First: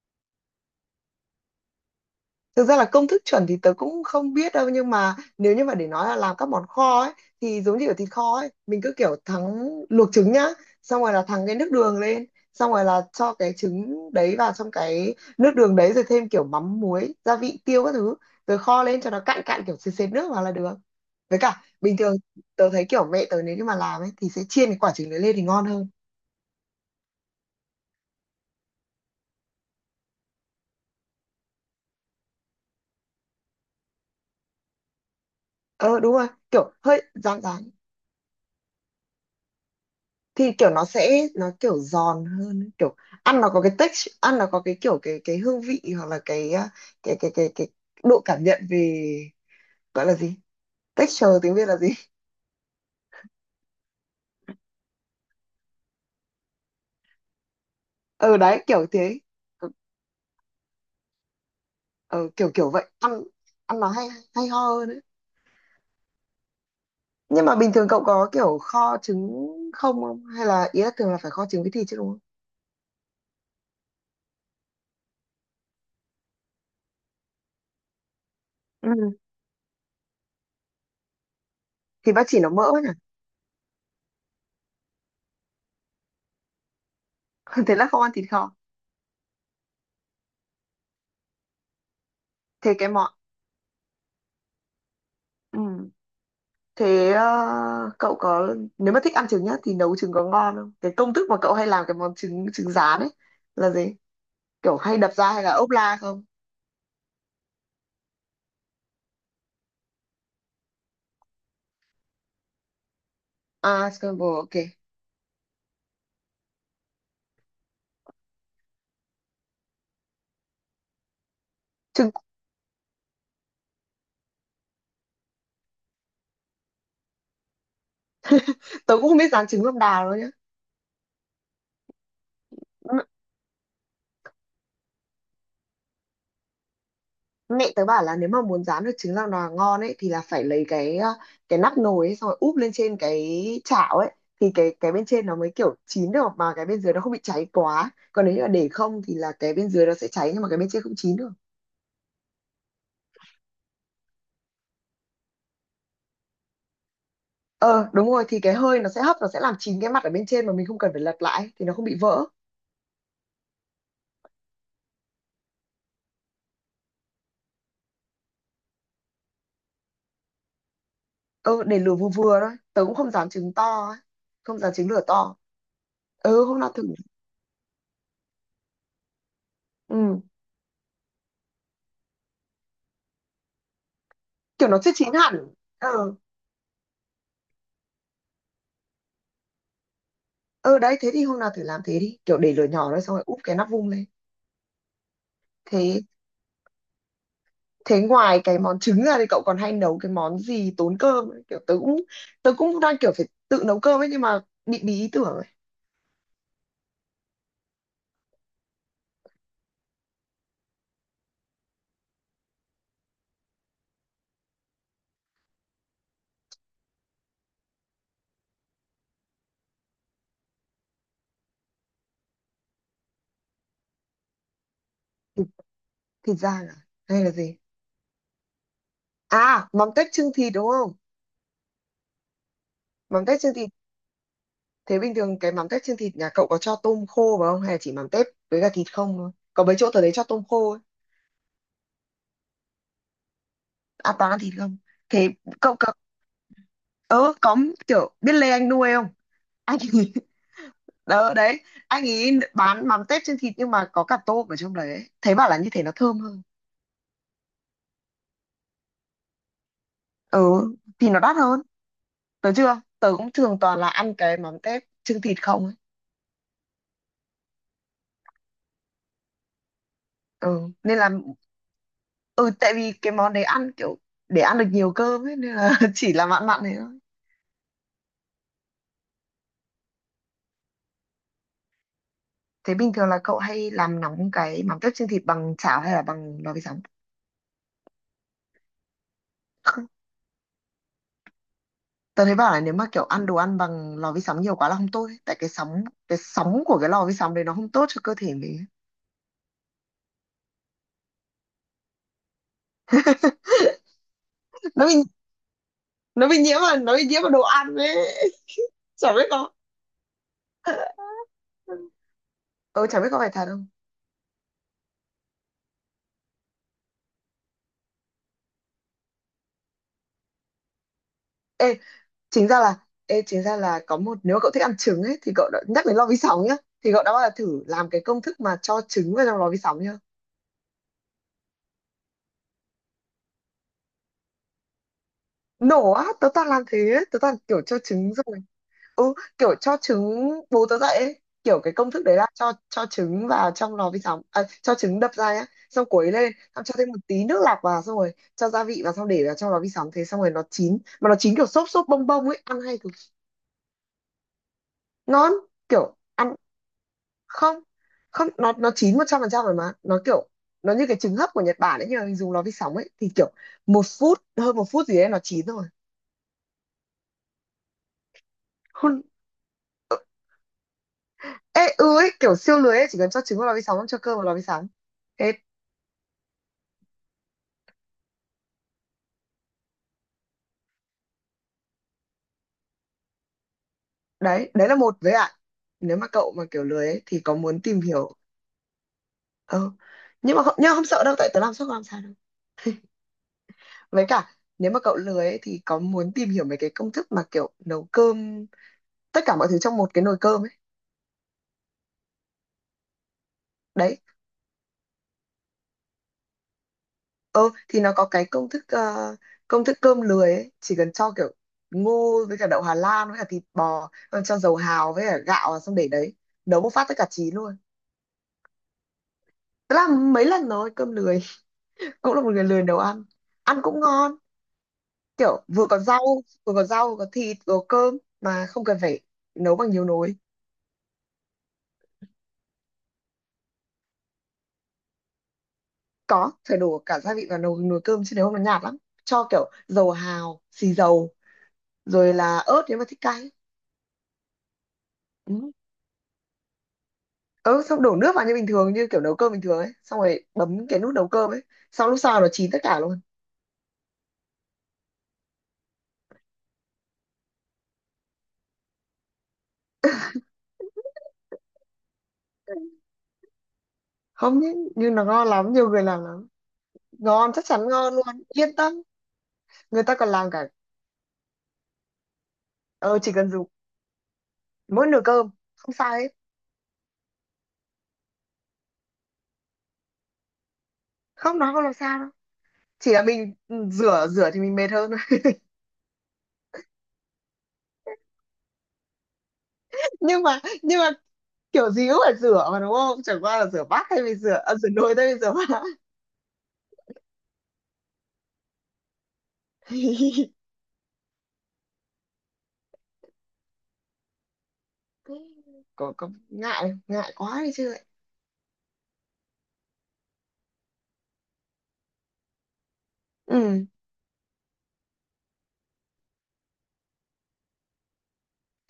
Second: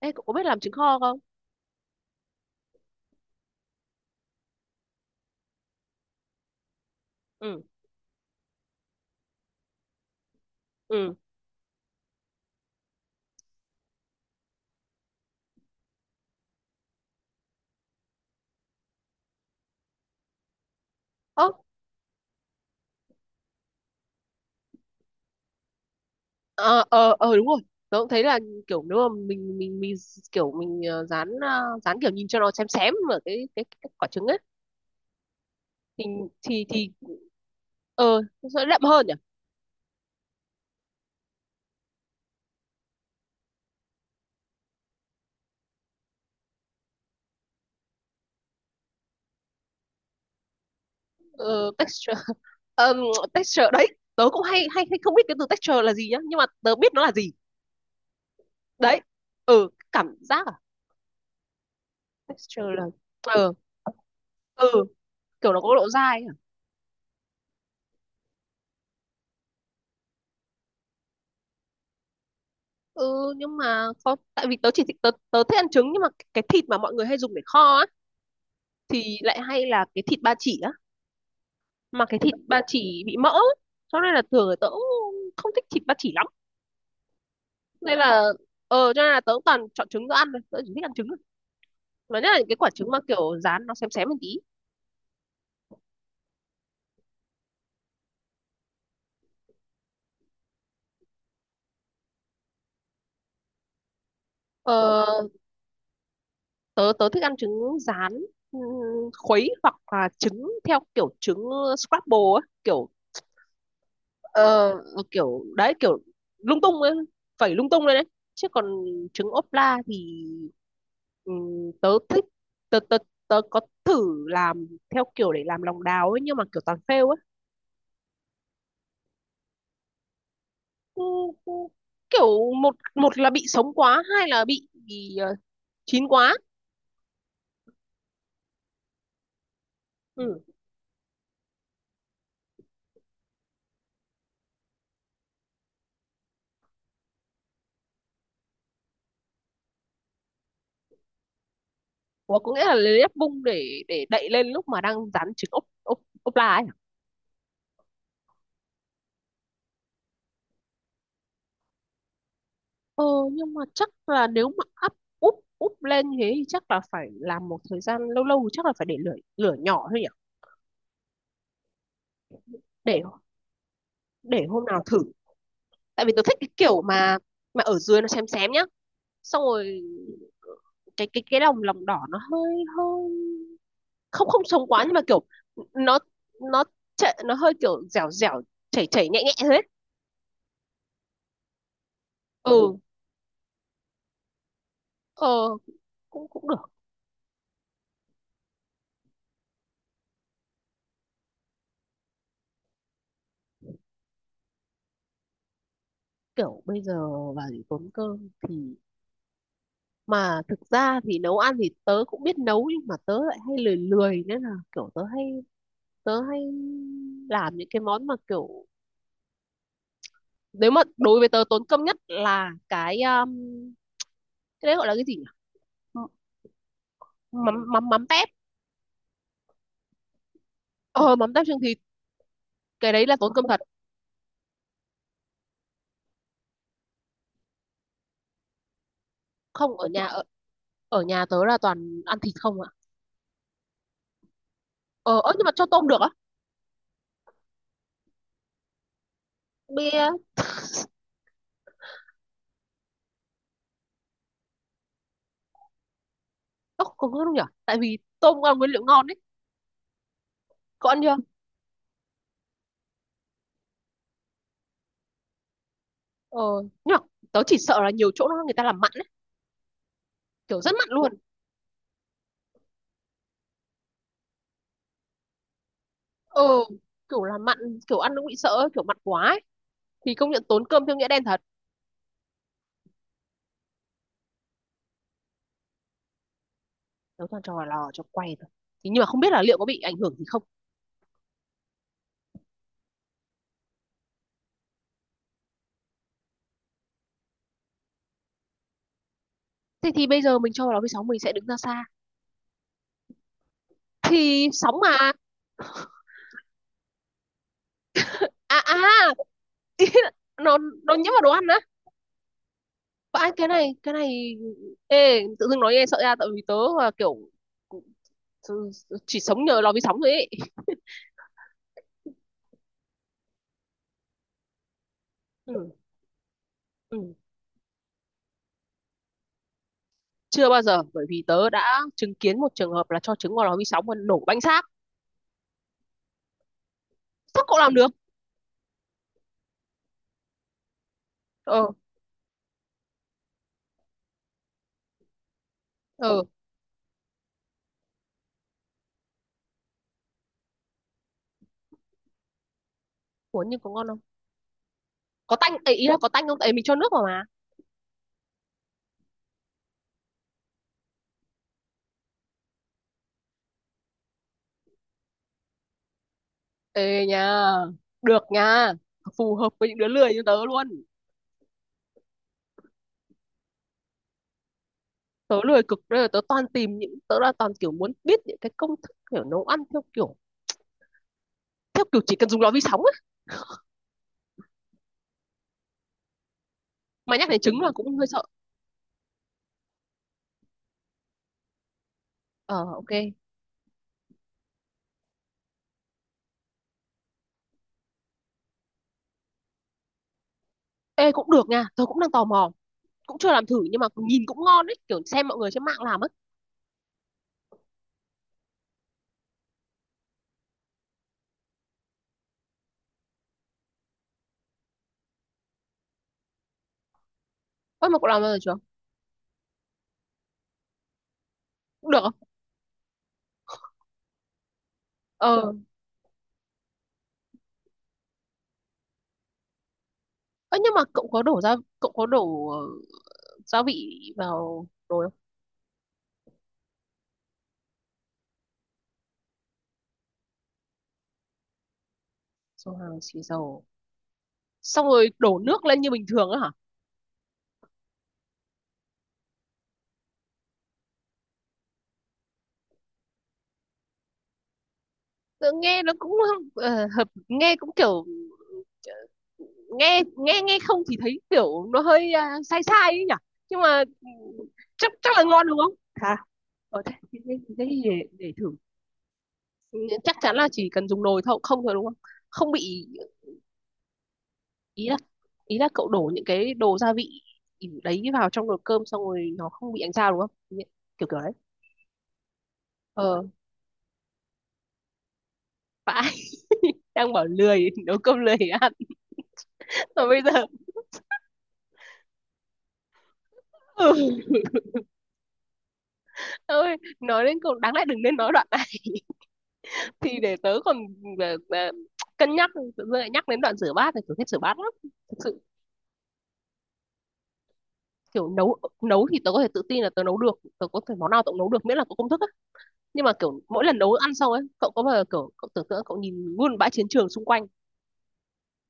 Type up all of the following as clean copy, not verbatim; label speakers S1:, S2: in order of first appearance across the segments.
S1: Ê, cậu có biết làm trứng kho không?
S2: Thực ra là công thức chuẩn thì tớ cũng không biết đâu, nhưng mà nếu như mà để nói là làm các món kho ấy thì
S1: Ừ,
S2: giống như ở thịt kho ấy, mình cứ kiểu thắng, luộc trứng nhá, xong rồi
S1: ừ.
S2: là thắng cái nước đường lên, xong rồi là cho cái trứng đấy vào trong cái nước đường đấy, rồi thêm kiểu mắm muối gia vị tiêu các thứ, rồi kho lên cho nó cạn cạn kiểu sệt sệt nước vào là được. Với
S1: Ơ,
S2: cả bình thường tớ thấy kiểu mẹ tớ nếu như mà làm ấy thì sẽ chiên cái quả trứng đấy lên thì ngon hơn.
S1: ờ, đúng rồi. Tớ cũng thấy là kiểu nếu mà mình kiểu mình dán, kiểu nhìn cho nó xém xém ở cái quả trứng ấy,
S2: Ờ
S1: thì
S2: đúng rồi,
S1: thì
S2: kiểu
S1: thì
S2: hơi rán rán
S1: ờ nó sẽ đậm hơn nhỉ?
S2: thì kiểu nó sẽ nó kiểu giòn hơn ấy, kiểu ăn nó có cái texture, ăn nó có cái kiểu cái hương vị, hoặc là cái à, cái cái độ cảm nhận về, gọi là gì, texture tiếng Việt
S1: Ờ
S2: là gì?
S1: Texture. Ờm, Texture đấy. Tớ cũng hay hay hay không biết cái từ texture là gì nhá, nhưng mà tớ biết nó là gì.
S2: Ừ, đấy kiểu
S1: Đấy.
S2: thế.
S1: Ừ,
S2: Ừ,
S1: cảm giác à?
S2: ừ, kiểu kiểu
S1: Texture là,
S2: vậy. ăn
S1: ờ
S2: ăn nó hay hay ho
S1: ừ,
S2: hơn đấy.
S1: kiểu nó có độ dai à?
S2: Nhưng mà bình thường cậu có kiểu kho trứng không không, hay là ý là thường là phải kho trứng với thịt chứ, đúng không?
S1: Ừ, nhưng mà có, tại vì tớ thích ăn trứng, nhưng mà cái thịt mà mọi người hay dùng để kho á
S2: Ừ,
S1: thì lại hay là cái thịt ba chỉ á, mà
S2: thì
S1: cái
S2: bác
S1: thịt
S2: chỉ nó
S1: ba
S2: mỡ nhỉ.
S1: chỉ bị mỡ, cho nên là thường là tớ cũng không thích thịt ba chỉ lắm,
S2: Thế là
S1: nên
S2: không
S1: là
S2: ăn thịt kho.
S1: cho nên là tớ cũng toàn chọn trứng tớ ăn thôi, tớ chỉ thích ăn trứng thôi, mà nhất là những cái quả
S2: Thế cái
S1: trứng mà
S2: món,
S1: kiểu rán nó xém xém một tí.
S2: ừ. Thế cậu có, nếu mà thích ăn trứng nhá, thì nấu trứng có ngon không? Cái công thức mà cậu hay làm cái món trứng trứng rán ấy là gì? Kiểu hay
S1: ờ
S2: đập ra hay là ốp la không?
S1: tớ tớ thích ăn trứng rán, ừm, khuấy hoặc là trứng theo kiểu trứng scramble á kiểu.
S2: À, scramble ok.
S1: Ờ, kiểu đấy kiểu lung tung ấy, phẩy lung tung lên đấy. Chứ còn trứng ốp la thì, tớ
S2: Trứng
S1: thích tớ, tớ, tớ có thử làm theo kiểu để làm lòng đào ấy, nhưng mà kiểu toàn fail ấy.
S2: Tớ cũng không biết rán trứng lòng đào đâu nhá.
S1: Ừ, ừ, kiểu một
S2: M-
S1: một là bị sống quá, hai là chín quá.
S2: Mẹ tớ bảo là nếu mà muốn rán được trứng lòng đào ngon ấy thì là
S1: Ừ.
S2: phải lấy cái nắp nồi ấy, xong rồi úp lên trên cái chảo ấy, thì cái bên trên nó mới kiểu chín được, mà cái bên dưới nó không bị cháy quá. Còn nếu như là để không thì là cái bên dưới nó sẽ cháy nhưng mà cái bên trên không chín được.
S1: Ủa, có nghĩa là lấy ép bung để đậy lên lúc mà đang rán trứng ốp ốp ốp la ấy.
S2: Ờ đúng rồi, thì cái hơi nó sẽ hấp, nó sẽ làm chín cái mặt ở bên trên mà mình không cần phải lật lại thì nó không bị vỡ.
S1: Ờ, nhưng mà chắc là nếu mà up úp úp lên thế thì chắc là phải làm một thời gian lâu lâu, chắc là phải để lửa lửa nhỏ thôi nhỉ.
S2: Ờ, để lửa vừa vừa thôi, tớ cũng
S1: để
S2: không dám trứng to ấy.
S1: để
S2: Không
S1: hôm
S2: dám
S1: nào
S2: trứng
S1: thử,
S2: lửa to.
S1: tại vì tôi thích
S2: Ừ,
S1: cái
S2: hôm nào
S1: kiểu
S2: thử.
S1: mà ở dưới nó xém xém nhá, xong rồi
S2: Ừ,
S1: cái lòng lòng đỏ nó hơi hơi không không sống
S2: kiểu nó
S1: quá,
S2: chưa
S1: nhưng mà
S2: chín
S1: kiểu
S2: hẳn.
S1: nó
S2: Ờ.
S1: nó chảy, nó hơi kiểu dẻo dẻo, chảy chảy nhẹ nhẹ thế.
S2: Ờ, đấy, thế thì hôm nào thử làm thế đi, kiểu để lửa
S1: Ừ,
S2: nhỏ thôi xong rồi úp cái nắp vung lên.
S1: ờ
S2: thế
S1: cũng cũng được.
S2: thế ngoài cái món trứng ra thì cậu còn hay nấu cái món gì tốn cơm ấy? Kiểu tớ cũng đang kiểu phải tự nấu cơm ấy nhưng mà bị bí ý tưởng ấy.
S1: Kiểu bây giờ vào để tốn cơm thì, mà thực ra thì nấu ăn thì tớ cũng biết nấu, nhưng mà tớ lại hay lười lười, nên là kiểu tớ hay làm những cái món mà kiểu, nếu mà đối với tớ, tốn công nhất là cái đấy gọi là cái gì nhỉ?
S2: thịt,
S1: M-
S2: thịt rang à, hay là
S1: mắm
S2: gì?
S1: mắm mắm tép.
S2: À, mắm tép chưng thịt đúng không?
S1: Ờ, mắm tép chưng thịt, cái đấy là
S2: Mắm
S1: tốn
S2: tép
S1: công
S2: chưng
S1: thật.
S2: thịt. Thế bình thường cái mắm tép trên thịt nhà cậu có cho tôm khô vào không? Hay là chỉ mắm tép với cả thịt không thôi? Có mấy
S1: Không,
S2: chỗ tớ thấy cho tôm khô ấy.
S1: ở nhà tớ là toàn ăn thịt không ạ.
S2: À toàn ăn thịt không?
S1: Ờ
S2: Thế
S1: Ơ, nhưng mà cho
S2: cậu,
S1: tôm
S2: cậu
S1: được á.
S2: ờ, có kiểu biết Lê Anh Nuôi không? Anh
S1: Bia.
S2: ấy, đấy, anh ấy bán mắm tép trên thịt nhưng mà có cả tôm ở trong đấy ấy. Thế bảo là như thế nó thơm hơn.
S1: Ơ, không có đâu nhỉ, tại vì tôm cũng là nguyên liệu ngon đấy.
S2: Ừ,
S1: Có ăn
S2: thì
S1: chưa.
S2: nó đắt hơn. Tớ chưa? Tớ cũng thường toàn là ăn cái mắm tép trên thịt không ấy.
S1: ờ nhưng mà tớ chỉ sợ là nhiều chỗ nó người ta làm mặn ấy,
S2: Ừ,
S1: kiểu rất mặn
S2: nên là,
S1: luôn.
S2: ừ, tại vì cái món đấy ăn kiểu để ăn được nhiều cơm ấy, nên là chỉ là mặn mặn
S1: Ừ,
S2: thế thôi.
S1: kiểu là mặn, kiểu ăn cũng bị sợ ấy, kiểu mặn quá ấy. Thì công nhận tốn cơm theo nghĩa đen thật.
S2: Thế bình thường là cậu hay làm nóng cái mắm tép chiên thịt bằng chảo hay là bằng lò vi sóng?
S1: Nấu toàn cho vào lò cho quay thôi, thì nhưng mà không biết là liệu có bị
S2: Không,
S1: ảnh hưởng gì không.
S2: tớ thấy bảo là nếu mà kiểu ăn đồ ăn bằng lò vi sóng nhiều quá là không tốt ấy. Tại cái sóng của cái lò vi sóng đấy nó không tốt cho cơ thể mình ấy.
S1: Thế thì bây giờ mình cho vào lò vi sóng mình sẽ đứng ra xa, thì sóng
S2: Nó bị
S1: mà.
S2: nó bị nhiễm vào đồ ăn ấy.
S1: À, à.
S2: Chả biết có.
S1: Nó nhiễm vào đồ ăn á.
S2: Ừ, chả biết có
S1: Và
S2: phải
S1: anh
S2: thật
S1: cái
S2: không.
S1: này cái này, ê tự dưng nói nghe sợ ra, tại vì tớ là kiểu chỉ sống nhờ lò vi sóng rồi ấy.
S2: Ê, chính ra là chính ra là có một, nếu mà cậu thích ăn trứng ấy thì cậu đã
S1: Ừ,
S2: nhắc đến lò vi sóng nhá. Thì cậu đã
S1: ừ.
S2: bao giờ thử làm cái công thức mà cho trứng vào trong lò vi sóng nhá,
S1: Chưa bao giờ, bởi vì tớ đã chứng kiến một trường hợp là cho trứng vào lò vi sóng và nổ bánh xác.
S2: nổ á, tớ toàn làm thế ấy. Tớ toàn
S1: Sao cậu
S2: kiểu
S1: làm
S2: cho
S1: được.
S2: trứng rồi, ừ, kiểu cho trứng bú tớ dậy ấy. Kiểu
S1: Ờ,
S2: cái công thức đấy là cho trứng vào trong lò vi sóng à, cho trứng đập ra nhá, xong quấy
S1: ờ.
S2: lên, xong cho thêm một tí nước lạc vào, xong rồi cho gia vị vào, xong để vào trong lò vi sóng thế, xong rồi nó chín, mà nó chín kiểu xốp xốp bông bông ấy, ăn hay cực.
S1: Ủa, nhưng có ngon không?
S2: Ngon.
S1: Có tanh ấy, ý
S2: Kiểu
S1: là có tanh
S2: ăn,
S1: không? Tại mình cho nước vào mà.
S2: không, không, nó chín một trăm phần trăm rồi, mà nó kiểu nó như cái trứng hấp của Nhật Bản ấy nhưng mà mình dùng lò vi sóng ấy, thì kiểu một phút, hơn một phút gì đấy nó chín rồi.
S1: Ê nha, được nha.
S2: Hun-
S1: Phù hợp với những đứa lười như tớ luôn.
S2: Ê, ừ ấy, kiểu siêu lười ấy, chỉ cần cho trứng vào lò vi sóng, cho cơm vào lò vi sóng thế.
S1: Tớ lười cực đây, là tớ toàn tìm những, tớ là toàn kiểu muốn biết những cái công thức kiểu nấu ăn theo kiểu, chỉ cần dùng lò vi sóng á.
S2: Đấy đấy là một với ạ, nếu mà cậu mà kiểu lười ấy
S1: Mà
S2: thì
S1: nhắc
S2: có
S1: đến trứng
S2: muốn
S1: là
S2: tìm
S1: cũng hơi
S2: hiểu.
S1: sợ.
S2: Ờ, nhưng mà không sợ đâu, tại tớ làm suốt làm sao đâu.
S1: Ờ, ok.
S2: Với cả nếu mà cậu lười ấy thì có muốn tìm hiểu mấy cái công thức mà kiểu nấu cơm tất cả mọi thứ trong một cái nồi cơm ấy.
S1: Ê cũng được nha, tớ cũng đang tò mò. Cũng chưa làm thử nhưng mà
S2: Đấy.
S1: nhìn cũng ngon ấy, kiểu xem mọi người trên mạng làm ấy.
S2: Ờ, thì nó có cái công thức công thức cơm lười ấy, chỉ cần cho kiểu ngô với cả đậu Hà Lan với cả thịt bò, xong cho dầu hào với cả gạo vào, xong để đấy nấu một phát tất cả chín luôn.
S1: Ơ, mà cậu làm bao giờ chưa?
S2: Tớ làm mấy lần rồi cơm lười.
S1: Cũng được không?
S2: Cũng là một người lười nấu ăn, ăn cũng ngon, kiểu
S1: Ờ.
S2: vừa có rau, vừa có thịt vừa có cơm mà không cần phải nấu bằng nhiều nồi.
S1: Ơ, nhưng mà cậu có đổ gia vị vào nồi không?
S2: Có phải đổ cả gia vị vào nồi nồi cơm chứ, nếu không nó nhạt lắm, cho kiểu dầu hào, xì dầu, rồi là ớt nếu
S1: Xong
S2: mà
S1: hàng
S2: thích
S1: xì
S2: cay.
S1: dầu, xong rồi đổ
S2: Ừ.
S1: nước lên như bình thường á hả.
S2: Ừ, xong đổ nước vào như bình thường, như kiểu nấu cơm bình thường ấy, xong rồi bấm cái nút nấu cơm ấy, xong lúc sau nó chín tất cả luôn.
S1: Tự nghe nó cũng hợp, nghe cũng kiểu, nghe nghe nghe không thì thấy kiểu nó hơi sai sai ấy nhỉ, nhưng mà ừ,
S2: Không nhé,
S1: chắc
S2: nhưng nó
S1: chắc là
S2: ngon
S1: ngon
S2: lắm,
S1: đúng
S2: nhiều
S1: không
S2: người làm
S1: hả?
S2: lắm.
S1: Ở
S2: Ngon, chắc
S1: thế
S2: chắn
S1: thì
S2: ngon luôn,
S1: để thử.
S2: yên tâm.
S1: Ừ,
S2: Người ta còn
S1: chắc
S2: làm
S1: chắn
S2: cả.
S1: là chỉ cần dùng nồi thôi không thôi đúng không, không bị,
S2: Ờ, chỉ cần dùng mỗi
S1: ý là
S2: nồi cơm. Không,
S1: cậu
S2: sai hết,
S1: đổ những cái đồ gia vị đấy vào trong nồi cơm xong rồi nó không bị ánh sao đúng không? Nhẹ- kiểu kiểu đấy.
S2: không, nó không làm sao đâu. Chỉ là
S1: ờ
S2: mình, ừ, rửa rửa thì mình mệt hơn thôi.
S1: Vãi. Đang bảo lười nấu cơm lười ăn mà bây
S2: nhưng mà
S1: giờ.
S2: nhưng mà kiểu gì cũng phải rửa mà đúng không, chẳng qua là rửa bát, thay vì rửa nồi thay vì rửa bát.
S1: Ơi, nói đến cùng đáng lẽ đừng nên nói đoạn này. Thì để tớ còn ờ, ờ, cân nhắc, tự dưng lại nhắc đến đoạn rửa bát thì tớ thích rửa bát lắm thực sự.
S2: Có ngại ngại quá đi chứ lại.
S1: Kiểu nấu nấu thì tớ có thể tự tin là tớ nấu được, tớ có thể món nào tớ cũng nấu được miễn là có công thức á, nhưng mà kiểu
S2: Ừ,
S1: mỗi lần nấu ăn xong ấy, cậu có bao giờ kiểu cậu tưởng tượng cậu nhìn luôn bãi chiến trường xung quanh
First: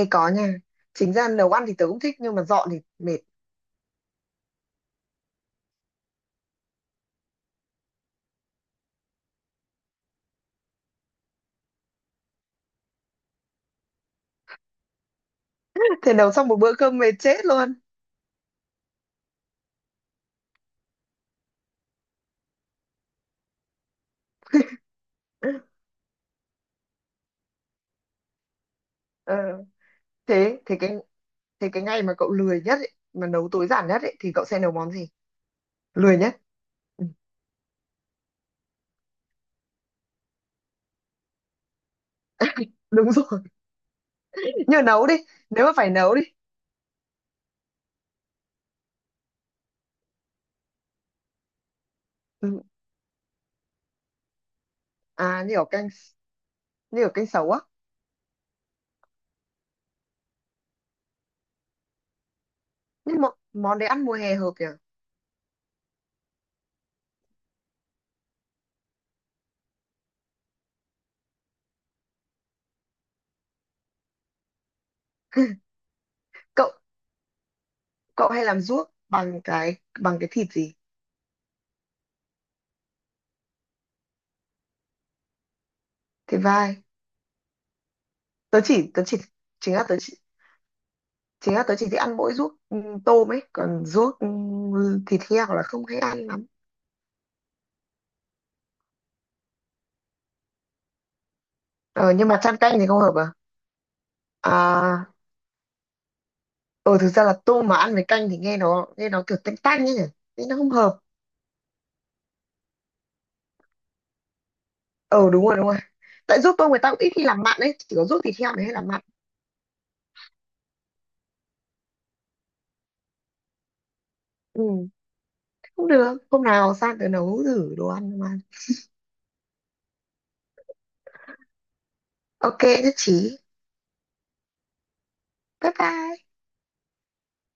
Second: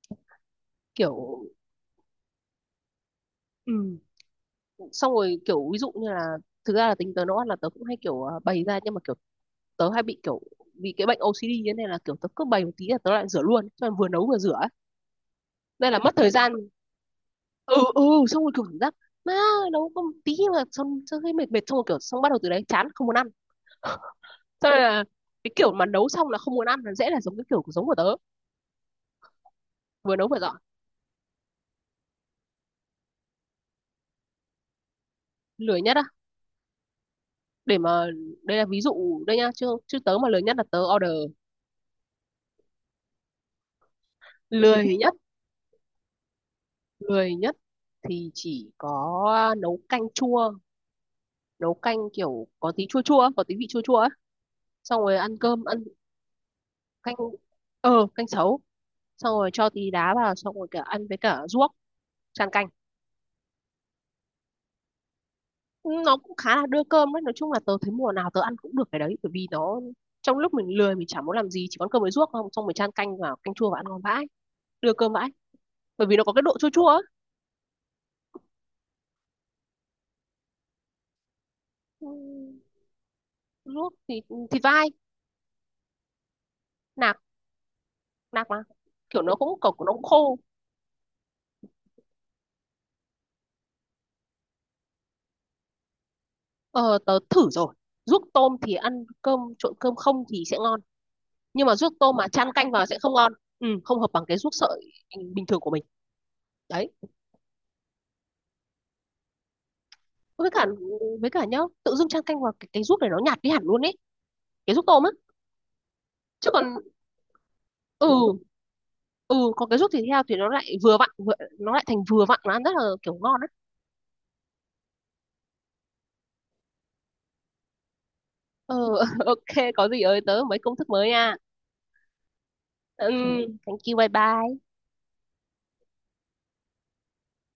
S2: ê có nha, chính
S1: kiểu,
S2: ra nấu ăn thì tớ cũng thích nhưng mà dọn thì mệt.
S1: ừ, xong rồi kiểu ví dụ như là, thực ra là tính tớ nấu ăn là tớ cũng hay kiểu bày ra, nhưng mà kiểu tớ hay bị kiểu, vì cái bệnh OCD như thế này, là kiểu tớ cứ bày một tí là tớ lại rửa luôn, cho nên vừa nấu vừa rửa ấy, nên là
S2: Thế
S1: mất thời
S2: nấu xong
S1: gian.
S2: một bữa cơm mệt chết luôn.
S1: Ừ, ừ. Xong rồi kiểu cảm giác, má, nấu có một tí mà xong xong thấy mệt mệt, xong rồi kiểu xong bắt đầu từ đấy chán không muốn ăn. Xong rồi là cái kiểu mà nấu xong là không muốn ăn là dễ là giống cái kiểu của, giống của tớ,
S2: Ờ,
S1: vừa nấu vừa dọn.
S2: thế, thế cái ngày mà cậu lười nhất ấy, mà nấu tối giản nhất ấy, thì cậu sẽ nấu món gì?
S1: Lười nhất á,
S2: Lười nhất, ừ,
S1: để mà, đây là ví dụ đây nha, chứ chứ tớ mà lười nhất là tớ order.
S2: đúng rồi. Như
S1: Lười
S2: nấu
S1: nhất,
S2: đi, nếu mà phải nấu đi.
S1: lười nhất thì chỉ có nấu canh chua, nấu canh kiểu
S2: Ừ.
S1: có tí chua chua, có tí vị chua chua ấy, xong rồi ăn
S2: À như
S1: cơm
S2: kiểu
S1: ăn
S2: canh, như ở
S1: canh
S2: canh sấu á.
S1: canh sấu, xong rồi cho tí đá vào xong rồi cả ăn với cả ruốc, tràn canh.
S2: Nhưng mà món đấy ăn mùa hè hợp nhỉ.
S1: Nó cũng khá là đưa cơm đấy, nói chung là tớ thấy mùa nào tớ ăn cũng được cái đấy, bởi vì nó, trong lúc mình lười mình chẳng muốn làm gì chỉ có ăn cơm với ruốc không, xong mình chan canh vào canh chua và ăn ngon vãi, đưa cơm vãi, bởi vì nó có cái độ chua
S2: Cậu
S1: chua ấy.
S2: Cậu hay làm ruốc bằng cái thịt gì?
S1: Ừ, ruốc thì thịt vai
S2: Thịt vai.
S1: nạc, nạc
S2: tớ
S1: mà
S2: chỉ Tớ chỉ
S1: kiểu nó cũng cỏ,
S2: chính là
S1: nó
S2: tớ
S1: cũng
S2: chỉ
S1: khô.
S2: Chính là tớ chỉ thích ăn mỗi ruốc, ừ, tôm ấy, còn ruốc, ừ, thịt heo là không hay ăn lắm.
S1: Ờ, tớ thử rồi, ruốc tôm thì ăn cơm trộn cơm không thì sẽ ngon, nhưng mà ruốc
S2: Ờ,
S1: tôm mà
S2: nhưng mà
S1: chan
S2: chan
S1: canh
S2: canh
S1: vào
S2: thì
S1: sẽ
S2: không
S1: không
S2: hợp à?
S1: ngon. Ừ, không hợp bằng cái ruốc sợi
S2: À.
S1: bình thường của mình, đấy.
S2: Ờ, thực ra là tôm mà ăn với canh thì nghe nó kiểu tanh tanh ấy nhỉ, nên
S1: Với
S2: nó
S1: cả,
S2: không hợp.
S1: nhá, tự dưng chan canh vào cái ruốc này nó nhạt đi hẳn luôn ấy, cái ruốc tôm á.
S2: Ờ đúng rồi, đúng rồi, tại
S1: Chứ
S2: ruốc
S1: còn
S2: tôm người ta cũng ít khi làm mặn ấy, chỉ có
S1: ừ,
S2: ruốc thịt heo mới hay làm mặn.
S1: ừ, còn cái ruốc thịt heo thì nó lại nó lại thành vừa vặn mà ăn rất là kiểu ngon á.
S2: Ừ, không được, hôm nào sang tớ nấu thử đồ ăn mà.
S1: Ừ, ok có gì ơi tớ mấy công thức mới nha.
S2: Ok, nhất
S1: Ừ,
S2: trí.
S1: thank you, bye bye.
S2: Bye bye.